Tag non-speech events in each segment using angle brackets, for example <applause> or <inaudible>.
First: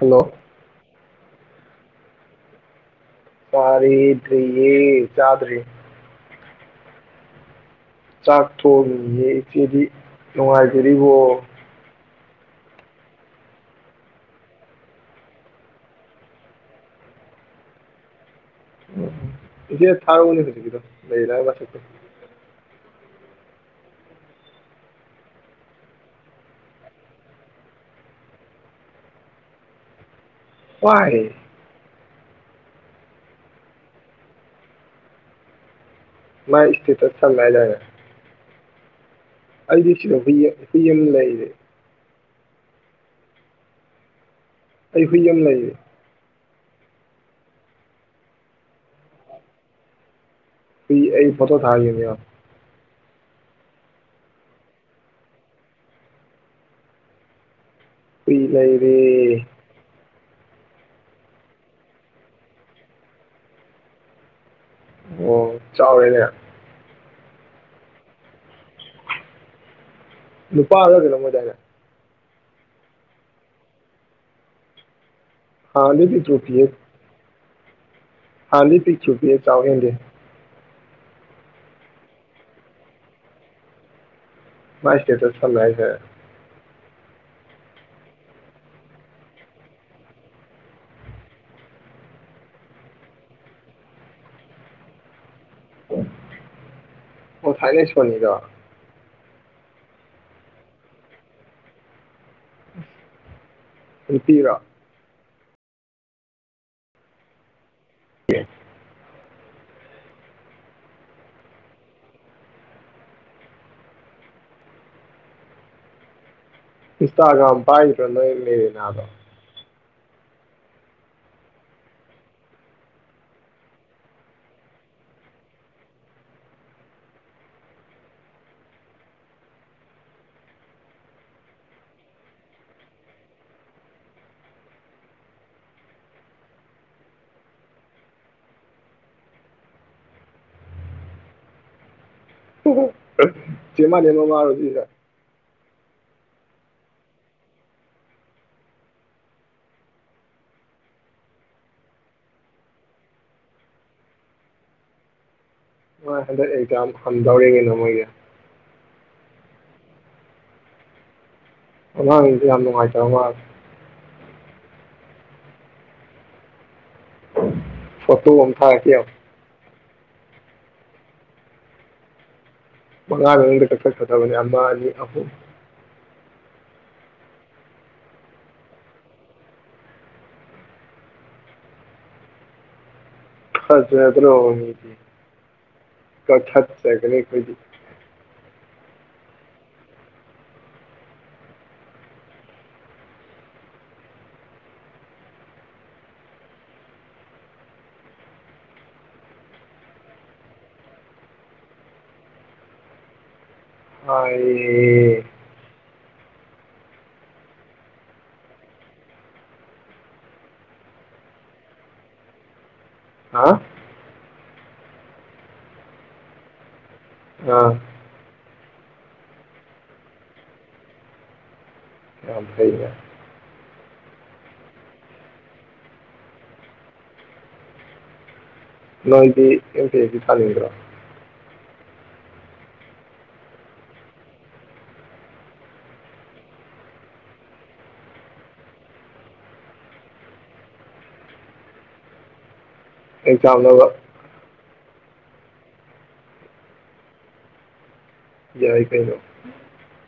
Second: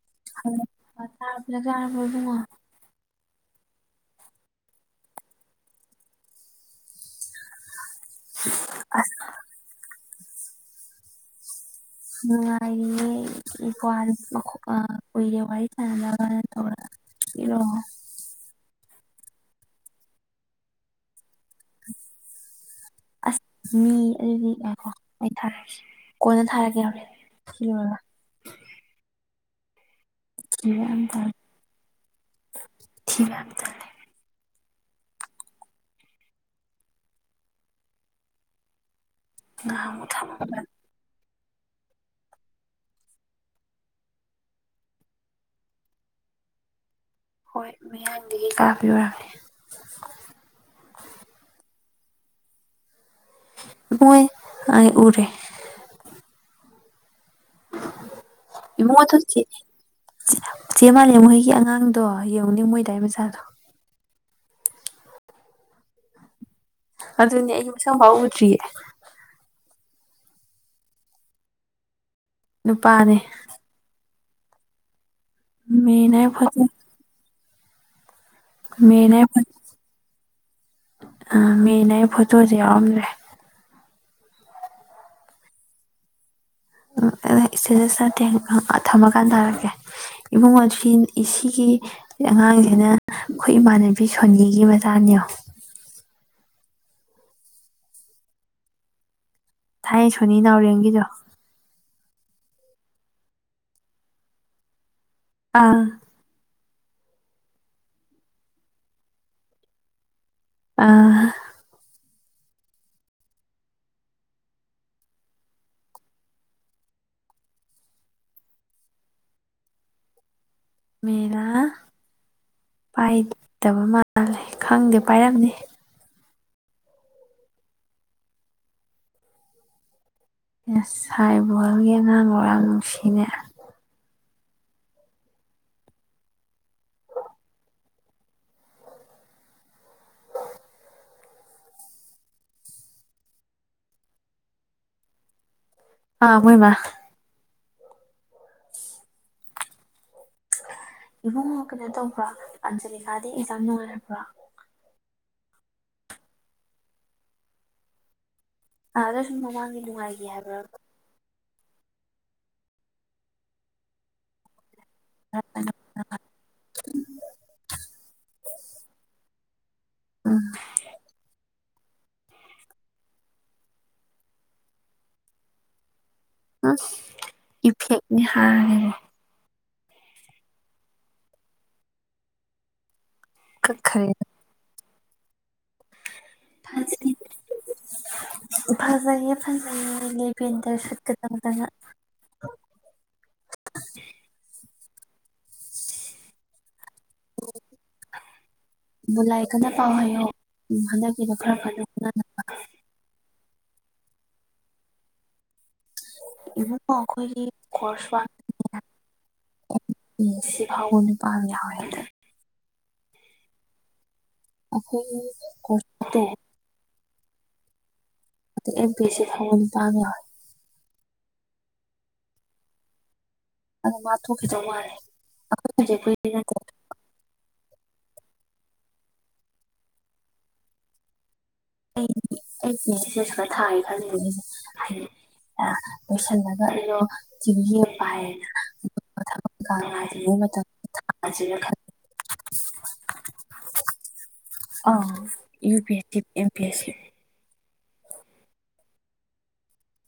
hello <unintelligible> ꯍꯥ ꯇꯥꯕꯔ꯭ ꯆꯥꯔꯕꯣ ꯏꯕꯨꯡꯉꯣ ꯆꯥꯔꯦꯗꯔ꯭ꯤ ꯌꯦ ꯆꯥꯗꯔ꯭ꯤ ꯆꯥꯛ ꯊꯣꯡꯉꯤꯌꯦ ꯏꯆꯦꯗꯤ ꯅꯨꯡꯉꯥꯏꯕꯤꯔꯤꯕꯣ ꯅꯨꯡꯉꯥꯏꯔꯤꯌꯦ <unintelligible> ꯀꯨꯏꯔꯦ ꯋꯥꯔꯤ ꯁꯥꯟꯅꯗꯕꯅ ꯇꯧꯔꯛꯏꯔꯣ ꯎꯝ ꯏꯆꯦ ꯊꯥꯔꯧꯅꯦ ꯍꯨꯖꯤꯛꯀꯤꯗꯣ ꯃꯦꯔꯤꯅꯥ ꯋꯥꯆꯞꯇꯣ ꯑꯁ ꯃꯤ ꯑꯗꯨꯗꯤ ꯉꯥꯢꯈꯣ ꯑꯩ ꯊꯔꯛ ꯀꯦꯁꯦ ꯀꯣꯟꯅ ꯊꯥꯔꯛ ꯀꯦ ꯍꯣꯔꯦꯟ ꯁꯤ ꯂꯣꯏꯔꯒ <unintelligible> ꯋꯥꯏ ꯊꯤꯕ ꯌꯥꯝ ꯇꯜꯂꯦ ꯃꯥꯏ ꯏꯁꯇꯦꯇꯁ ꯊꯝꯃꯦ ꯍꯥꯢꯗꯥꯏꯅꯦ ꯑꯩꯗꯤ ꯉꯍꯥꯟꯃꯨꯛ ꯁꯤꯗ ꯍꯨꯏ ꯊꯝꯃꯝꯕ ꯍꯨꯏ ꯑꯝ ꯂꯩꯔꯦ ꯑꯩ ꯍꯨꯏ ꯑꯝ ꯂꯩꯔꯦ ꯍꯣꯏ ꯃꯌꯥꯡꯗꯒꯤ ꯀꯌꯥꯞꯄꯤ ꯑꯣꯏꯔꯝꯅꯤ ꯑꯩ ꯑꯩ ꯐꯣꯇꯣ ꯊꯥꯒꯤꯝꯅꯤ ꯌꯣ ꯃꯣꯏ ꯑꯩ ꯎꯔꯦ ꯍꯨꯏ ꯏꯕꯨꯡꯉꯣ ꯑꯗꯨ ꯆꯦ ꯂꯩꯔꯦ ꯆꯦ ꯃꯥꯂꯦꯝ ꯍꯣꯏꯒꯤ ꯑꯉꯥꯡꯗꯣ ꯌꯦꯡꯉꯨꯅꯦ ꯃꯣꯏꯗꯥꯏ ꯃꯆꯥꯗꯣ ꯑꯣ ꯆꯥꯎꯔꯦꯅꯦ ꯑꯗꯨꯅꯦ ꯑꯩ ꯃꯁꯛ ꯐꯥꯎ ꯎꯗ꯭ꯔꯤꯌꯦ ꯅꯨꯄꯥꯔ ꯀꯩꯅꯣꯝ ꯑꯣꯏꯗꯥꯏꯅꯦ ꯅꯨꯄꯥꯅꯦ ꯍꯥꯟꯗꯤ ꯃꯦꯔꯤꯅꯥꯏ ꯄꯤꯛꯇꯔꯨ ꯐꯣꯇꯣ ꯄꯤꯛꯏ ꯍꯥꯟꯗꯤ ꯄꯤꯛꯇꯔꯨ ꯄꯤꯛꯏ ꯆꯥꯎ ꯍꯦꯟꯗꯦ ꯑ ꯃꯦꯌꯤꯅꯥꯏ ꯐꯣꯇꯣꯖꯦ ꯌꯥꯎꯔꯝꯗ꯭ꯔꯦ ꯃꯥꯏ ꯏꯁꯇꯦꯇꯁ ꯊꯝꯃꯦ ꯍꯥꯏꯁꯦ ꯑꯥ ꯏꯁꯇꯦꯇꯁ ꯅꯠꯇꯦ ꯑꯥ ꯊꯝꯃꯀꯥꯟ ꯊꯥꯔꯛꯀꯦ ꯏꯕꯨꯡꯉꯣ <unintelligible> ꯁꯤꯒꯤ ꯑꯉꯥꯡꯖꯤꯅ ꯈꯣꯏ ꯏꯃꯥꯟꯅꯕꯤ ꯁꯣꯅꯤꯒꯤ ꯃꯆꯥꯅꯤꯌꯣꯡ ꯑꯣ ꯊꯥꯏꯅꯩ ꯁꯣꯅꯤ ꯗꯣ ꯊꯥꯏ ꯁꯣꯅꯤ ꯅꯥꯎꯔꯦꯝꯒꯤꯗꯣ ꯅꯨꯄꯤꯔꯥ ꯑꯥ ꯑꯦ ꯑ ꯏꯟꯁꯇꯒ꯭ꯔꯝ ꯄꯥꯏ ꯏꯃꯦꯗꯅꯗꯣ ꯃꯦꯂꯥ ꯄꯥꯏꯗꯕ ꯃꯥꯜꯂꯦ ꯈꯪꯗꯦ ꯄꯥꯏꯔꯝꯅꯤ ꯑꯦꯁꯥꯏ ꯕꯣꯜꯒꯤ ꯑꯉꯥꯡ ꯑꯣꯏꯔꯥꯡ ꯅꯨꯡꯁꯤꯅꯦ ꯃꯅꯦꯃꯣ ꯃꯥꯔꯖꯤꯁ ꯑꯥ ꯍꯣꯏꯃ ꯏꯕꯨꯡꯉꯣ ꯀꯩꯅꯣ ꯇꯧꯕ꯭ꯔꯥ ꯑꯟꯖꯂꯤꯀꯥꯗꯤ ꯑꯩꯖꯥ ꯅꯨꯡꯉꯥꯏꯔꯕ꯭ꯔꯥ ꯍꯣꯏ ꯍꯟꯗꯛ ꯑꯩꯖ ꯍꯝꯗꯧꯔꯤꯉꯅ ꯃꯣꯏꯒꯤ ꯑꯥ ꯑꯗ ꯁꯨꯝ ꯃꯃꯥꯡꯒꯤ ꯅꯨꯡꯉꯥꯏꯈꯤ ꯍꯥꯏꯕ꯭ꯔ ꯑ ꯏꯉꯥꯏꯇꯔꯃ ꯑ ꯐꯠꯇ ꯑꯣꯝ ꯊꯥ ꯀ ꯎꯝ ꯃꯉꯥ ꯇꯅꯤ ꯑꯃꯥꯅꯤ ꯑ ꯑ ꯏꯐꯦꯛꯅꯤ ꯍꯥꯏꯦ ꯐꯁ ꯀꯛꯈ꯭ꯔꯦ ꯑꯦꯗꯔꯣꯗꯤ ꯀꯊꯠ ꯐꯖꯩ ꯆꯒꯔ ꯀꯗꯤ ꯐꯖꯩꯌꯦ ꯐꯖꯩꯌꯦ ꯂꯩꯕꯦꯟꯗꯔ ꯁꯨꯠꯀ ꯆꯗ ꯕꯨꯂꯥꯏ ꯀꯟꯅ ꯄꯥꯎ ꯍꯥꯏꯌꯣ ꯍꯟꯗꯛꯀꯤꯗꯣ ꯈꯔ ꯐꯖ ꯈꯣꯅꯅꯕ ꯇꯥꯏꯌꯦ ꯏꯈꯣꯏꯒꯤꯁꯋꯥ ꯁꯤ ꯐꯒꯅꯦ ꯄꯥ ꯍꯥ ꯑꯩꯈꯣꯏ ꯀꯁ ꯑꯥ ꯑꯗ ꯑꯦꯝ ꯄꯁꯦ ꯐꯪꯝ ꯇꯥꯡꯉꯣꯏ ꯌꯥꯝ ꯐꯩꯅꯦ ꯑꯗꯣ ꯃꯥ ꯊꯣꯛꯈꯤꯗꯧ ꯃꯥꯜꯂꯦ ꯑꯩꯈꯣꯏ ꯍꯧꯖꯤꯛ ꯀꯨꯏ ꯅꯠꯇꯦ ꯣꯏꯇꯤ ꯑꯦꯇ ꯀꯗꯒ꯭ꯔꯣ ꯑꯩ ꯑꯩꯆꯦ ꯈꯔ ꯊꯥꯏꯦ ꯈꯜꯂꯤꯕꯅꯤꯅ ꯍꯥꯏꯗꯤ ꯂꯣꯏꯁꯤꯜꯂꯒ ꯑꯩꯩꯅꯣ ꯆꯤꯕꯤ ꯑꯃ ꯄꯥꯏꯌꯦꯅ ꯉꯥꯏꯗ꯭ꯔꯤꯉꯩ ꯃꯇꯝꯗ ꯊꯥꯁꯤꯦꯅ ꯈ ꯑꯩ ꯆꯗꯕ ꯑ U P S C M P S C ꯌꯥꯏ ꯀꯩꯅꯩꯅꯣ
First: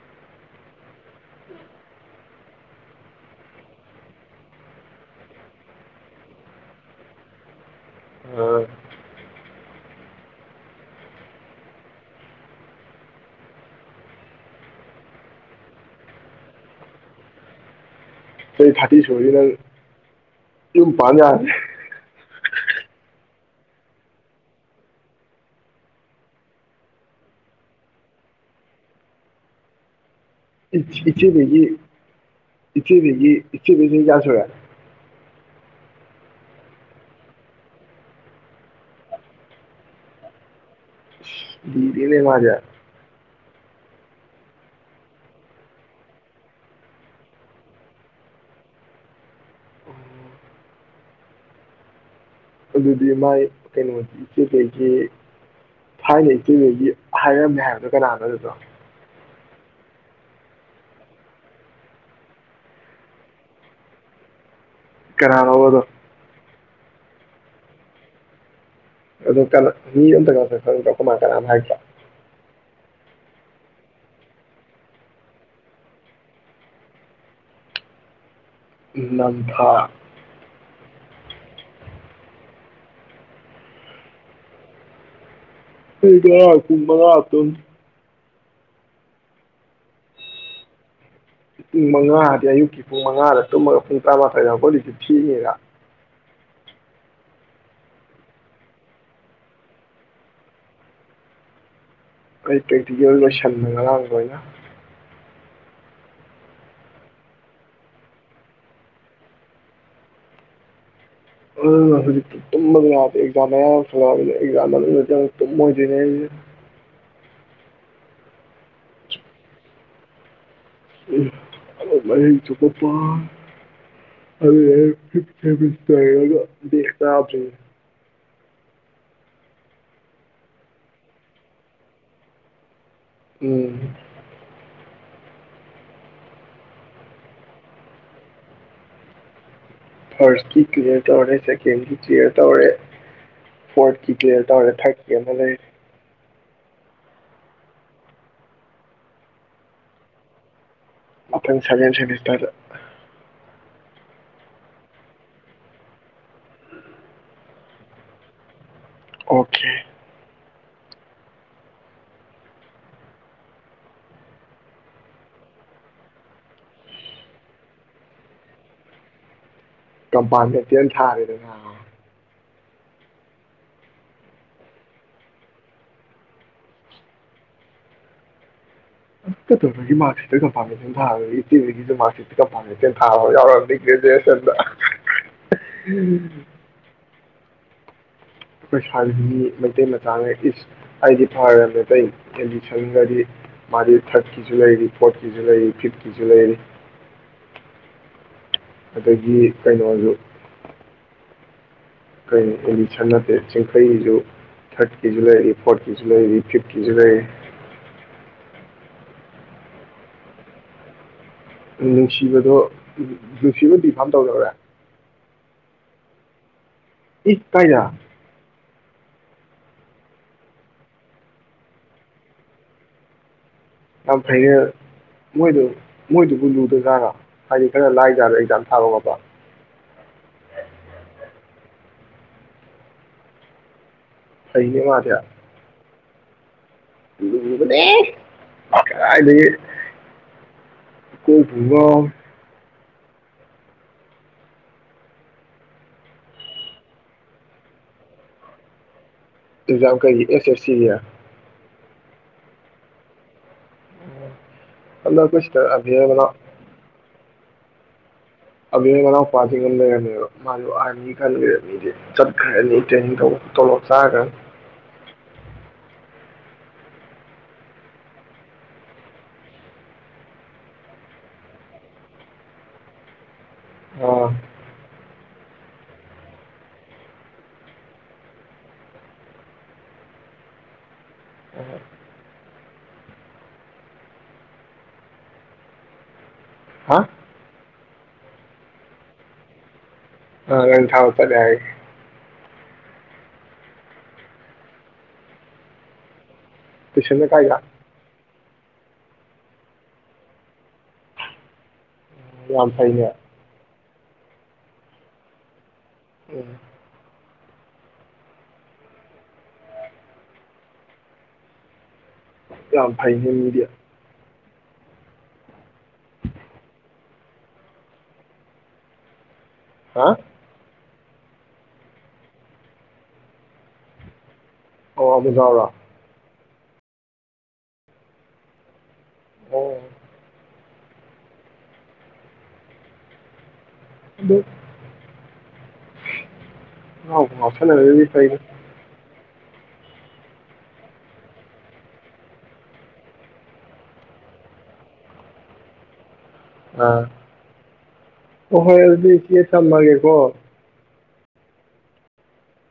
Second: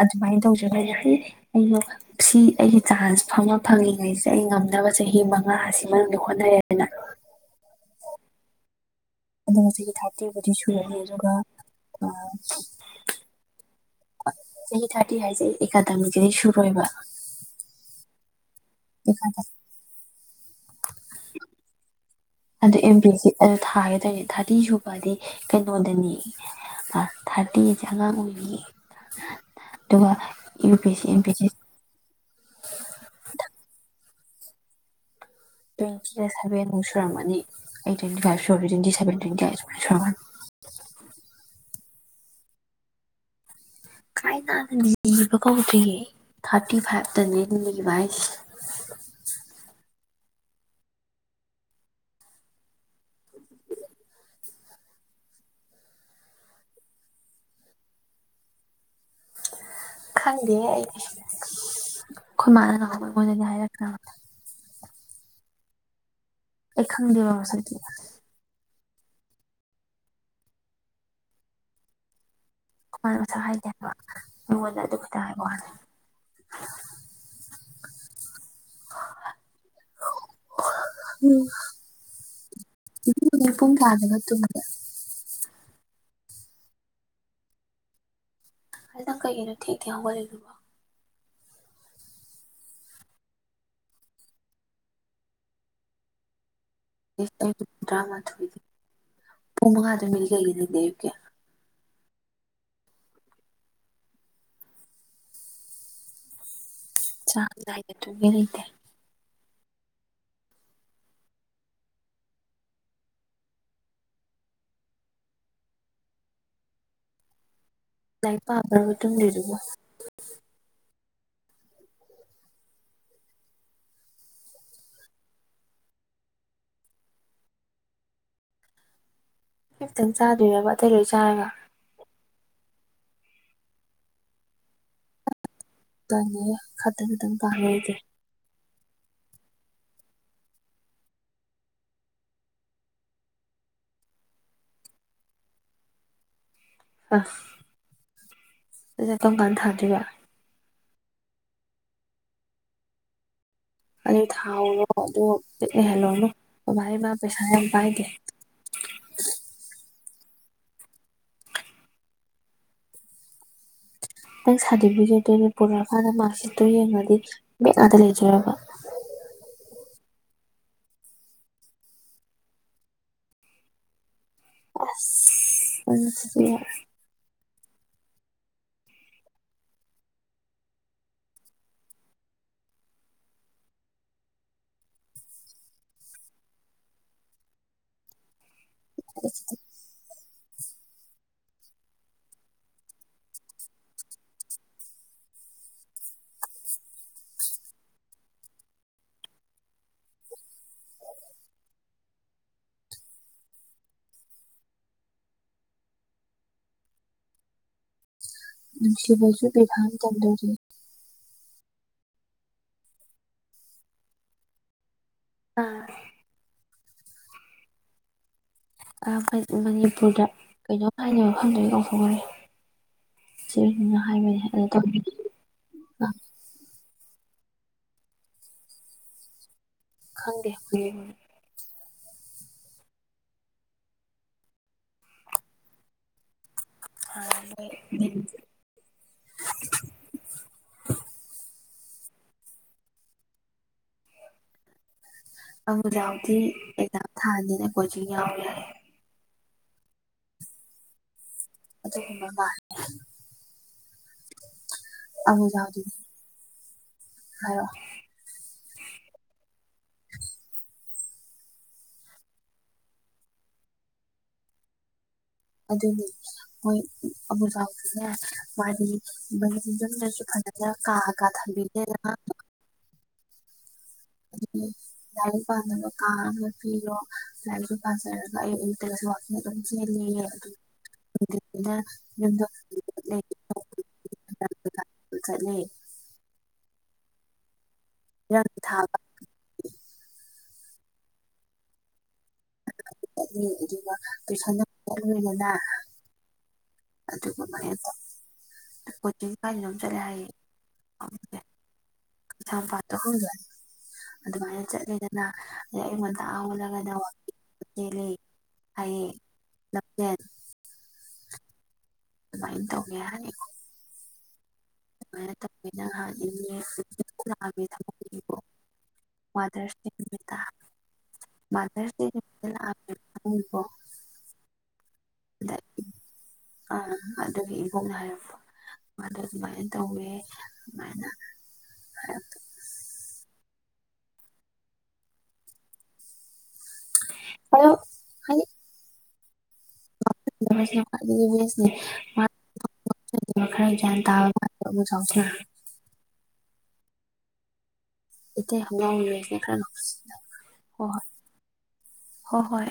ꯑꯗꯨꯃꯥꯏꯅ ꯇꯧꯖꯒ ꯑꯩꯩꯅ ꯁꯤ ꯑꯩꯒꯤ ꯆꯥꯟꯁ ꯐꯪꯃ ꯐꯪꯉꯤꯉꯩꯁꯦ ꯑꯩ ꯉꯝꯅꯕ ꯆꯍꯤ ꯃꯉꯥꯁꯤ ꯃꯅꯨꯡꯗ ꯍꯣꯠꯅꯔꯦꯅ ꯑꯥ ꯑꯗꯨ ꯆꯍꯤ ꯊꯥꯔꯇꯤꯕꯨꯗꯤ ꯁꯨꯔꯅꯤ ꯑꯗꯨꯒ ꯆꯍꯤ ꯊꯥꯔꯇꯤ ꯍꯥꯏꯁꯦ ꯑꯦꯀꯥꯗꯃꯤꯛꯀꯤꯗꯤ ꯁꯨꯔꯣꯏꯕ ꯀ ꯊꯇ ꯁꯅ ꯏ ꯄꯥꯖꯥ ꯑꯗꯨ ꯑꯦꯝ ꯕꯤ ꯑꯦꯁ ꯁꯤ ꯑꯗꯨ ꯊꯥꯒꯗꯣꯏꯅꯤ ꯊꯥꯔꯇꯤ ꯁꯨꯕꯗꯤ ꯀꯩꯅꯣꯗꯅꯤ ꯊꯥꯔꯇꯤꯁꯦ ꯑꯉꯥꯡ ꯑꯣꯏꯔꯤꯌꯦ ꯑꯗꯨꯒ U E P S C M P S C ꯏꯆꯦꯒꯤ ꯏꯆꯦꯒꯤ ꯏꯆꯦ ꯎ ꯑꯩꯠꯁꯤꯗ ꯁꯚꯦꯟꯃꯨꯛ ꯁꯨꯔꯝꯃꯅꯤ ꯑꯩꯠ ꯇ꯭ꯋꯦꯟꯇꯤ ꯐꯥꯏꯚ ꯁꯨꯔꯕꯅꯤ ꯇ꯭ꯋꯦꯟꯇꯤ ꯁꯚꯦꯟ ꯇ꯭ꯋꯦꯟꯇꯤ ꯑꯥꯏꯠ ꯁꯨꯃꯥꯏꯅ ꯁꯨꯔꯝꯃꯅꯤ ꯗꯤꯅꯦ ꯃꯥꯖꯥ ꯀꯥꯏ ꯇꯅ ꯂꯤꯕ ꯀꯧꯗ꯭ꯔꯤꯌꯦ ꯊꯥꯔꯇꯤ ꯐꯥꯏꯚꯇꯅꯦ ꯂꯤꯕ ꯍꯥꯏꯁꯦ ꯎ ꯃ ꯀꯩꯅ ꯑꯦꯇꯨ ꯀꯩꯒꯤ ꯐꯥꯏꯅ ꯑꯩ ꯇꯨꯩꯒꯤ ꯍꯥꯏꯔꯝꯃꯦ ꯍꯥꯏꯕꯗꯣ ꯀꯅꯥꯅꯣ ꯑꯗꯨꯗꯣ ꯈꯪꯗꯦ ꯑꯩ ꯈꯣꯏꯃꯥꯟꯅꯅꯕꯕ ꯑꯩꯉꯣꯟꯗꯗꯤ ꯍꯥꯏꯔꯛꯇ꯭ꯔꯕ ꯀꯅꯥꯅꯣꯕꯥ ꯑꯗꯣ ꯑꯩ ꯈꯪꯗꯦꯕꯥ ꯃꯁꯛꯇꯤ ꯑꯗꯨꯗ ꯀ ꯃꯤꯗ ꯑꯈꯣꯏ ꯃꯥ ꯀꯦꯝ ꯍꯥꯏꯔꯛꯇꯦ ꯑꯩꯈꯣꯏ ꯃꯥꯅ ꯃꯁꯛ ꯍꯥꯏꯩꯗꯕ ꯑꯩꯉꯣꯟꯗ ꯑꯗꯨ ꯈꯇꯪ ꯍꯥꯏꯕꯥ ꯋꯥꯅꯤ ꯂꯟꯊꯥ <unintelligible> ꯄꯨꯡ ꯀꯌꯗꯅꯣ ꯇꯨꯝꯕꯗꯣ <unintelligible> ꯄꯨꯡ ꯃꯪꯉꯥ ꯇꯨꯝꯃꯤ ꯑꯗꯨ ꯅꯪ ꯀꯩꯒꯤꯅꯣ ꯊꯦꯡ ꯊꯦ ꯍꯧꯒꯠꯂꯕꯣ ꯄꯨꯡ ꯃꯉꯥ ꯍꯥꯏꯗꯤ ꯑꯌꯨꯛꯀꯤ ꯄꯨꯡ ꯃꯉꯥꯗ ꯇꯨꯝꯃꯒ ꯄꯨꯡ ꯇꯔꯥꯃꯥꯊꯣꯏꯗ ꯑꯩꯈꯣꯏꯂꯤꯁꯨ ꯊꯤꯉꯦꯒ <unintelligible> ꯄꯨꯡ ꯃꯉꯥꯗ <unintelligible> ꯑꯗꯨꯗꯤ ꯑꯌꯨꯛꯀꯤ ꯀꯩ ꯀꯩ ꯂꯣꯏꯅ ꯁꯟꯕꯅꯦ ꯉꯥꯔꯥꯡ ꯂꯣꯏꯅ ꯆꯥꯡ ꯅꯥꯏꯅ ꯇꯨꯝꯒꯦ ꯂꯩꯇꯦ ꯑꯗꯣ ꯍꯧꯖꯤꯛꯇꯤ ꯇꯨꯝꯕꯒ ꯌꯥꯥꯗꯦ ꯑꯦꯛꯖꯥꯝ ꯃꯌꯥ ꯌꯧꯁꯜꯂꯛꯄꯩ ꯑꯦꯛꯖꯥꯝ ꯃꯅꯨꯡꯗꯥ ꯇꯨꯝꯃꯥꯒꯦ ꯁꯤꯅꯦ ꯂꯥꯏꯐꯥ <unintelligible> ꯇꯨꯝ ꯂꯩꯔꯕꯣ <unintelligible> ꯅꯪꯇꯪ ꯆꯥꯗꯣꯏꯅꯦꯕ ꯑꯇꯩ ꯂꯣꯏ ꯆꯥꯔꯒ ꯎꯝ <unintelligible> ꯈꯛꯇꯪ ꯈꯛꯇꯪ <unintelligible> ꯐꯥꯔꯁꯀꯤ ꯀ꯭ꯂꯤꯂꯤꯌꯥꯔ ꯇꯧꯔꯦ ꯁꯦꯀꯦꯟꯒꯤ ꯀ꯭ꯂꯤꯌꯔ ꯇꯧꯔꯦ ꯐꯣꯔꯠꯀꯤ ꯀ꯭ꯂꯤꯌꯥꯌꯔ ꯇꯧꯔꯦ ꯊꯥꯔꯠꯀꯤ ꯑꯃ ꯂꯩꯔꯦ ꯑꯁ ꯑꯗꯨꯗꯤ ꯀꯝ ꯀꯥꯟ ꯊꯥ ꯑꯗꯨꯕ ꯃꯊꯪ ꯁꯕꯦꯟ ꯁꯦꯃꯦꯁꯇꯔꯗ ꯑꯗꯨ ꯊꯥꯎꯔꯣ ꯑꯗꯨ ꯂꯩꯍꯜꯂꯣꯅꯣ <unintelligible> ꯏꯃꯥ ꯄꯩꯁꯥ ꯌꯥꯝ ꯄꯥꯏꯗꯦ ꯑꯣꯀꯦ ꯅꯪ ꯁꯥꯔꯇꯤꯐꯤꯀꯦꯠꯇꯨꯗ ꯄꯨꯔꯛꯑꯀꯥꯟꯗ ꯃꯥꯔꯛꯁꯤꯠꯇꯣ ꯌꯦꯡꯉꯗꯤ ꯕꯦꯛ ꯑꯥꯗ ꯂꯩꯖꯔꯕ ꯀꯝꯄꯥꯟꯇ ꯊꯥꯔꯤꯗ ꯑꯁ <unintelligible> <unintelligible> ꯑꯩꯈꯣꯏ ꯁꯥꯟ ꯃꯩꯇꯩ ꯃꯆꯥ ꯏꯁ ꯍꯥꯏꯗꯤ ꯐꯔꯃꯦ ꯑꯇꯩ ꯑꯦꯗꯤꯁꯟꯒꯗꯤ ꯃꯥꯗꯤ ꯊꯥꯔꯠꯀꯤꯁꯨ ꯂꯩꯔꯤ ꯐꯣꯔꯠꯀꯤꯁꯨ ꯂꯩꯔꯤ ꯐꯤꯐꯀꯤꯁꯨ ꯂꯩꯔꯤ ꯑꯗꯒꯤ ꯀꯩꯅꯣꯁꯨ ꯀꯩꯅꯣ ꯑꯦꯗꯤꯁꯟ ꯅꯠꯇꯦ ꯆꯤꯡꯈꯩꯒꯤꯁꯨ ꯊꯥꯔꯠꯀꯤꯁꯨ ꯂꯩꯔꯤ ꯐꯣꯔꯠꯀꯤꯁꯨ ꯂꯩꯔꯤ ꯐꯤꯐꯀꯤꯁꯨ ꯂꯩꯔꯤ ꯅꯨꯡꯁꯤꯕꯁꯨ ꯕꯤꯚꯥꯟ ꯀꯧꯗꯧꯔꯤ ꯅꯨꯡꯁꯤꯕꯗꯣ ꯅꯨꯡꯁꯤꯕ ꯗꯤꯐꯥꯝ ꯇꯧꯗꯧꯔꯦ ꯑꯥ ꯏ ꯀꯥꯏꯗ ꯃꯅꯤꯄꯨꯔꯗ ꯀꯩꯅꯣꯝ ꯍꯥꯏꯅ ꯃꯐꯝꯗꯨꯒꯤ ꯑꯩ ꯀꯥꯎꯊꯣꯛꯀꯔꯦ ꯌꯥꯝ ꯐꯩꯩꯅ ꯃꯣꯏꯗꯨ ꯇꯧ ꯃꯣꯏꯗꯨꯕꯨ ꯂꯨꯗꯖꯥꯠꯒ ꯍꯥꯏꯗꯤ ꯈꯔ ꯂꯥꯏꯖꯔꯦ ꯑꯩꯖꯥꯝ ꯊꯥꯕꯥ ꯈꯣꯠꯄ ꯈꯪꯗꯦ ꯐ ꯁꯩꯩꯅ ꯃꯥꯔꯌꯥ ꯗꯤ ꯀ ꯋꯥ ꯑꯖꯥꯎꯗꯤꯤ ꯑꯦꯛꯖꯥꯝ ꯊꯥꯅꯤꯅ ꯑꯩꯈꯣꯏꯁꯨ ꯌꯥꯎ ꯌꯥꯦ ꯏꯜꯖꯥ ꯀꯔꯤꯒꯤ ꯑꯦꯁ ꯑꯦꯁ ꯁꯤ ꯂꯌꯥ ꯑꯗꯨ ꯍ ꯑꯦꯀ ꯏꯁ ꯑꯕꯅ ꯑ ꯑꯕ ꯃꯅꯥꯎꯄꯥꯋꯥꯁꯤꯡꯒ ꯂꯩꯔꯝꯃꯦꯕ ꯃꯥꯅ ꯑꯥꯔꯃꯤ ꯈꯟꯈ꯭ꯔꯅꯤꯗꯤ ꯆꯠꯈ꯭ꯔꯅꯤ ꯇꯦꯅꯤꯡ ꯇꯣꯂꯣꯞ ꯆꯥꯈ꯭ꯔꯅꯤ ꯑꯗꯨꯒꯤ ꯃꯣꯏ ꯑꯕꯨꯖꯁꯤꯅꯦ ꯃꯥꯗꯤ ꯃꯩꯗꯁꯨ ꯐꯖꯅ ꯀꯥ ꯀꯥ ꯊꯝꯕꯤꯗꯦꯅ ꯑꯥ ꯎꯝ ꯂꯥꯏꯔꯤꯛ ꯄꯥꯝꯅꯕ ꯀꯥ ꯑꯃ ꯄꯤꯔꯣ ꯂꯥꯏꯔꯤꯛꯁꯨ ꯄꯥꯖꯔꯒ ꯑꯌꯨ ꯑꯌꯨꯛꯇꯒꯁꯨ ꯋꯥꯛꯀꯤꯡ ꯑꯗꯨꯝ ꯆꯦꯜꯂꯤꯌꯦ <unintelligible> ꯆꯠꯂꯦ ꯍꯥ ꯌꯥꯝ ꯊꯥꯕ ꯑ ꯔꯪ ꯊꯥꯕ ꯁꯠꯂꯦ ꯍꯥꯏꯌꯦ ꯆ ꯑꯗꯨꯒ ꯄꯩꯁꯥꯒ ꯂꯣꯏꯅꯅ ꯇꯨꯏꯁꯟꯅ ꯑꯗꯨꯝꯕ ꯀꯥꯏꯗ ꯃꯌꯥꯝꯗꯥ ꯀꯣꯆꯤꯡ ꯀꯥꯏꯗꯅꯣꯝ ꯆꯠꯂꯦ ꯍꯥꯏꯌꯦ ꯌꯥꯝ ꯀꯩꯁꯥꯝꯄꯥꯠꯇ ꯐꯩꯅꯦ <unintelligible> ꯑꯗꯨꯃꯥꯏꯅ ꯆꯠꯂꯦꯗꯅ ꯑꯗꯩ ꯑꯌꯨꯛ ꯉꯟꯇꯥꯗ ꯎꯝ ꯍꯧꯒꯠꯅ ꯋꯥꯀꯤꯡ ꯆꯦꯜꯂꯦ ꯍꯥꯏꯌꯦꯡ ꯂꯝꯖꯦꯟ ꯑꯗꯨꯃꯥꯏꯅ ꯌꯥꯝ ꯇꯧꯒꯦ ꯍꯥꯏ ꯐꯥꯏꯅꯦ ꯃꯤꯗꯤ ꯑꯗꯨꯃꯥꯏꯅ ꯇꯧꯑꯤꯅ <unintelligible> ꯃꯗꯔ꯭ꯁꯗꯦ ꯍꯥ ꯅꯨꯃꯤꯠꯗ ꯃꯥꯗ꯭ꯔꯁ ꯗꯦ ꯅꯨꯃꯤꯠꯇ ꯂꯥꯛꯑꯝꯃꯦꯕ <unintelligible> ꯑꯣ ꯑꯗꯨꯗꯔꯣ ꯑꯥ ꯑꯗꯨꯒꯤ ꯏꯕꯣꯛꯅ ꯍꯥꯏꯔꯛꯄ ꯑꯗꯣ ꯑꯣ ꯑꯗꯨꯃꯥꯏꯅ ꯇꯧꯋꯦ ꯑꯗꯨꯃꯥꯏꯅ ꯍꯥꯏꯔꯄ <unintelligible> ꯑꯗꯣ ꯉꯥꯎꯁꯟꯅꯗꯕꯅꯤꯅ ꯐꯩꯗ ꯍꯥꯏꯗꯤ <unintelligible> ꯈꯔ ꯒ꯭ꯌꯥꯟ ꯇꯥꯕꯁꯤꯅ ꯑꯥ ꯍꯣꯏ <unintelligible> ꯍꯣꯏ ꯑꯗꯨꯗꯤ ꯏꯆꯦ ꯊꯝꯃꯒꯦꯀꯣ ꯍꯣ ꯍꯣꯏ ꯍꯣ ꯍꯣꯏ